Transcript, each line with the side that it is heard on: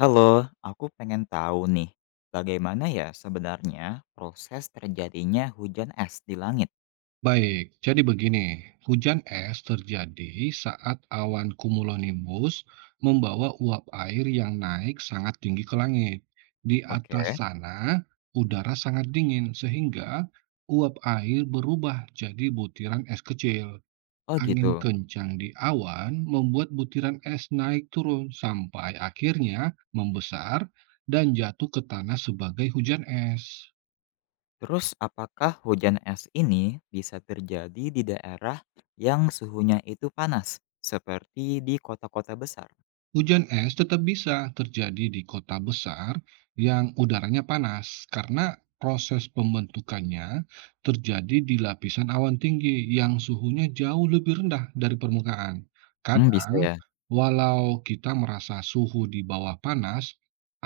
left: Halo, aku pengen tahu nih, bagaimana ya sebenarnya proses terjadinya hujan es di langit?
right: Baik, jadi begini, hujan es terjadi saat awan cumulonimbus membawa uap air yang naik sangat tinggi ke langit. Di
left: Oke.
right: atas sana, udara sangat dingin sehingga uap air berubah jadi butiran es kecil.
left: Oh
right: Angin
left: gitu.
right: kencang di awan membuat butiran es naik turun sampai akhirnya membesar dan jatuh ke tanah sebagai hujan es.
left: Terus apakah hujan es ini bisa terjadi di daerah yang suhunya itu panas, seperti di kota-kota besar?
right: Hujan es tetap bisa terjadi di kota besar yang udaranya panas karena proses pembentukannya terjadi di lapisan awan tinggi yang suhunya jauh lebih rendah dari permukaan.
left: Hmm,
right: Kadang,
left: bisa ya.
right: walau kita merasa suhu di bawah panas,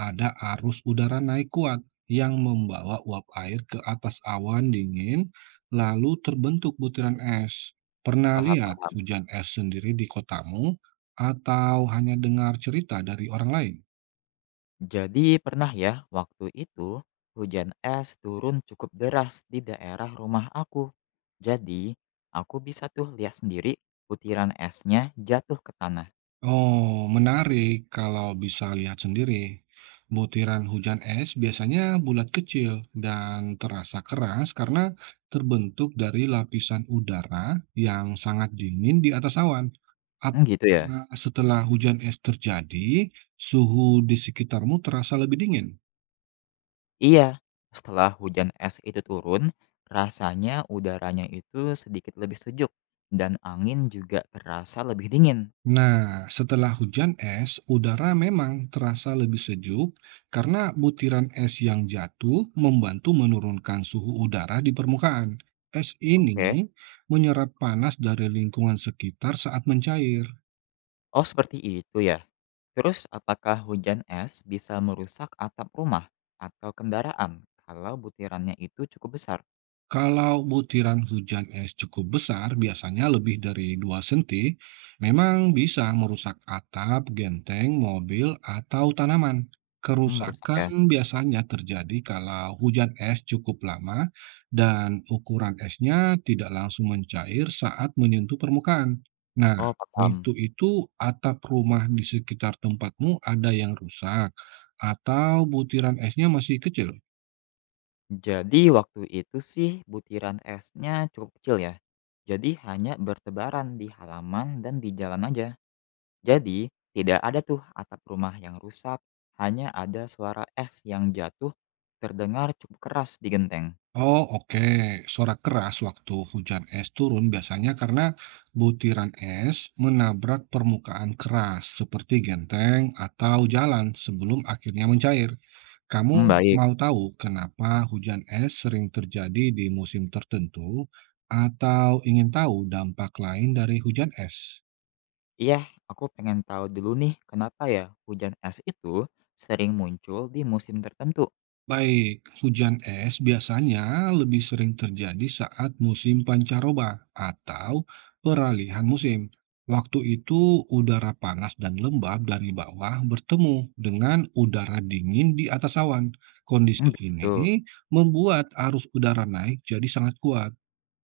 right: ada arus udara naik kuat yang membawa uap air ke atas awan dingin, lalu terbentuk butiran es. Pernah
left: Paham,
right: lihat
left: paham.
right: hujan es sendiri di kotamu? Atau hanya dengar cerita dari orang lain?
left: Jadi pernah ya waktu itu hujan es turun cukup deras di daerah rumah aku. Jadi, aku bisa tuh lihat sendiri butiran esnya jatuh ke tanah.
right: Oh, menarik kalau bisa lihat sendiri. Butiran hujan es biasanya bulat kecil dan terasa keras karena terbentuk dari lapisan udara yang sangat dingin di atas awan.
left: Mmm, gitu ya?
right: Apakah setelah hujan es terjadi, suhu di sekitarmu terasa lebih dingin?
left: Iya, setelah hujan es itu turun, rasanya udaranya itu sedikit lebih sejuk dan angin juga terasa lebih dingin.
right: Nah, setelah hujan es, udara memang terasa lebih sejuk karena butiran es yang jatuh membantu menurunkan suhu udara di permukaan. Es
left: Oke.
right: ini menyerap panas dari lingkungan sekitar saat mencair.
left: Oh, seperti itu ya? Terus apakah hujan es bisa merusak atap rumah atau kendaraan kalau butirannya itu cukup besar?
right: Kalau butiran hujan es cukup besar, biasanya lebih dari 2 senti, memang bisa merusak atap, genteng, mobil, atau tanaman.
left: Mmm, merusak ya?
right: Kerusakan biasanya terjadi kalau hujan es cukup lama dan ukuran esnya tidak langsung mencair saat menyentuh permukaan. Nah,
left: Oh,
right: waktu
left: paham.
right: itu atap rumah di sekitar tempatmu ada yang rusak atau butiran esnya masih kecil?
left: Jadi waktu itu sih butiran esnya cukup kecil ya? Jadi hanya bertebaran di halaman dan di jalan aja. Jadi, tidak ada tuh atap rumah yang rusak, hanya ada suara es yang jatuh terdengar cukup keras di genteng.
right: Oh, oke. Suara keras waktu hujan es turun biasanya karena butiran es menabrak permukaan keras seperti genteng atau jalan sebelum akhirnya mencair. Kamu
left: Mmm, baik.
right: mau tahu kenapa hujan es sering terjadi di musim tertentu atau ingin tahu dampak lain dari hujan es?
left: Iya, aku pengen tahu dulu nih kenapa ya hujan es itu sering muncul di musim tertentu?
right: Baik, hujan es biasanya lebih sering terjadi saat musim pancaroba atau peralihan musim. Waktu itu, udara panas dan lembab dari bawah bertemu dengan udara dingin di atas awan. Kondisi
left: Mmm, begitu.
right: ini membuat arus udara naik jadi sangat kuat.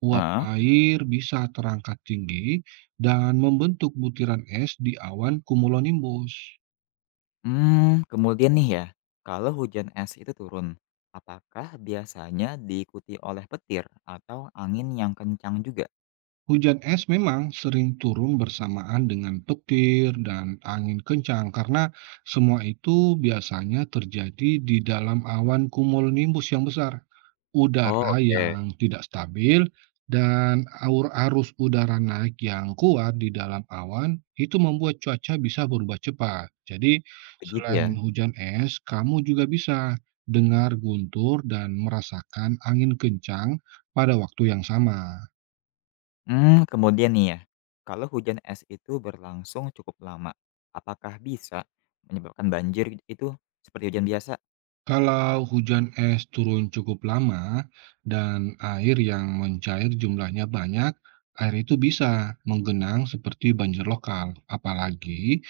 right: Uap
left: Heeh.
right: air bisa terangkat tinggi dan membentuk butiran es di awan cumulonimbus.
left: Mmm, kemudian nih ya, kalau hujan es itu turun, apakah biasanya diikuti oleh petir atau angin yang kencang juga?
right: Hujan es memang sering turun bersamaan dengan petir dan angin kencang karena semua itu biasanya terjadi di dalam awan cumulonimbus yang besar.
left: Oh,
right: Udara
left: oke.
right: yang tidak stabil dan arus udara naik yang kuat di dalam awan itu membuat cuaca bisa berubah cepat. Jadi,
left: Begitu
right: selain
left: ya.
right: hujan es, kamu juga bisa dengar guntur dan merasakan angin kencang pada waktu yang sama.
left: Mmm, kemudian nih ya, kalau hujan es itu berlangsung cukup lama, apakah bisa menyebabkan banjir itu seperti hujan biasa?
right: Kalau hujan es turun cukup lama dan air yang mencair jumlahnya banyak, air itu bisa menggenang seperti banjir lokal, apalagi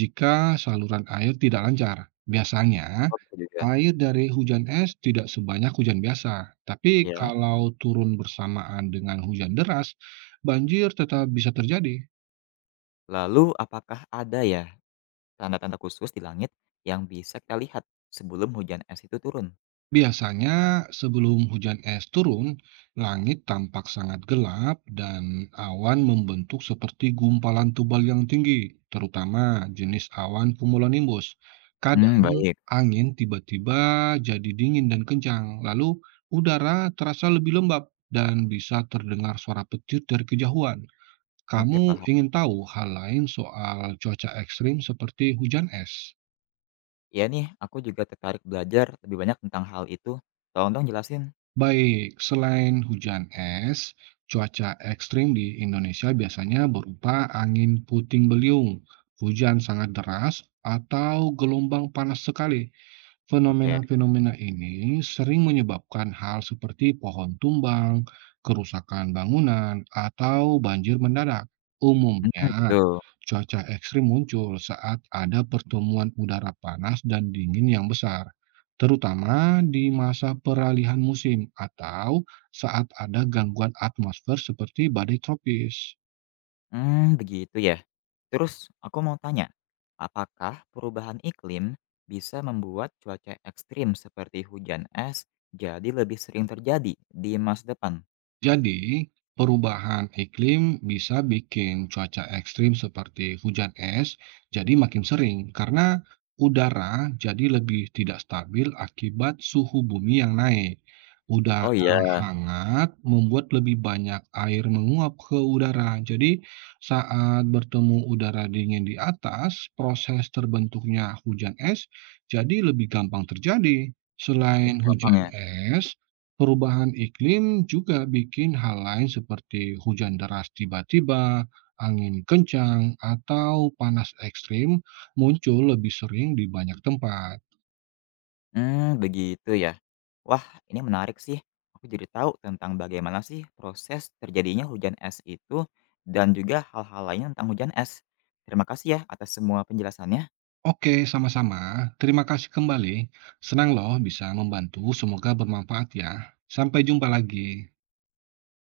right: jika saluran air tidak lancar. Biasanya,
left: Oh bisa juga,
right: air dari hujan es tidak sebanyak hujan biasa, tapi
left: ya.
right: kalau turun bersamaan dengan hujan deras, banjir tetap bisa terjadi.
left: Lalu apakah ada ya tanda-tanda khusus di langit yang bisa kita lihat sebelum hujan es itu turun?
right: Biasanya, sebelum hujan es turun, langit tampak sangat gelap dan awan membentuk seperti gumpalan tebal yang tinggi, terutama jenis awan cumulonimbus.
left: Hmm,
right: Kadang,
left: baik.
right: angin tiba-tiba jadi dingin dan kencang, lalu udara terasa lebih lembab dan bisa terdengar suara petir dari kejauhan.
left: Oke
right: Kamu
left: paham.
right: ingin tahu hal lain soal cuaca ekstrim seperti hujan es?
left: Ya nih aku juga tertarik belajar lebih banyak tentang hal itu, tolong dong jelasin.
right: Baik, selain hujan es, cuaca ekstrim di Indonesia biasanya berupa angin puting beliung, hujan sangat deras, atau gelombang panas sekali.
left: Oke,
right: Fenomena-fenomena ini sering menyebabkan hal seperti pohon tumbang, kerusakan bangunan, atau banjir mendadak.
left: mhm,
right: Umumnya,
left: gitu.
right: cuaca ekstrim muncul saat ada pertemuan udara panas dan dingin yang besar, terutama di masa peralihan musim atau saat ada gangguan atmosfer seperti badai tropis.
left: Mmm, begitu ya. Terus aku mau tanya, apakah perubahan iklim bisa membuat cuaca ekstrim seperti hujan es jadi lebih sering terjadi di masa depan?
right: Jadi, perubahan iklim bisa bikin cuaca ekstrim seperti hujan es jadi makin sering karena udara jadi lebih tidak stabil akibat suhu bumi yang naik. Udara
left: Oh iya,
right: hangat membuat lebih banyak air menguap ke udara. Jadi, saat bertemu udara dingin di atas, proses terbentuknya hujan es jadi lebih gampang terjadi. Selain
left: lebih gampang
right: hujan
left: ya?
right: es, perubahan iklim juga bikin hal lain seperti hujan deras tiba-tiba, angin kencang, atau panas ekstrim muncul lebih sering di banyak tempat.
left: Hmm, begitu ya. Wah, ini menarik sih. Aku jadi tahu tentang bagaimana sih proses terjadinya hujan es itu dan juga hal-hal lainnya tentang hujan es. Terima kasih ya atas semua penjelasannya.
right: Oke, sama-sama. Terima kasih kembali. Senang loh bisa membantu. Semoga bermanfaat ya. Sampai jumpa lagi.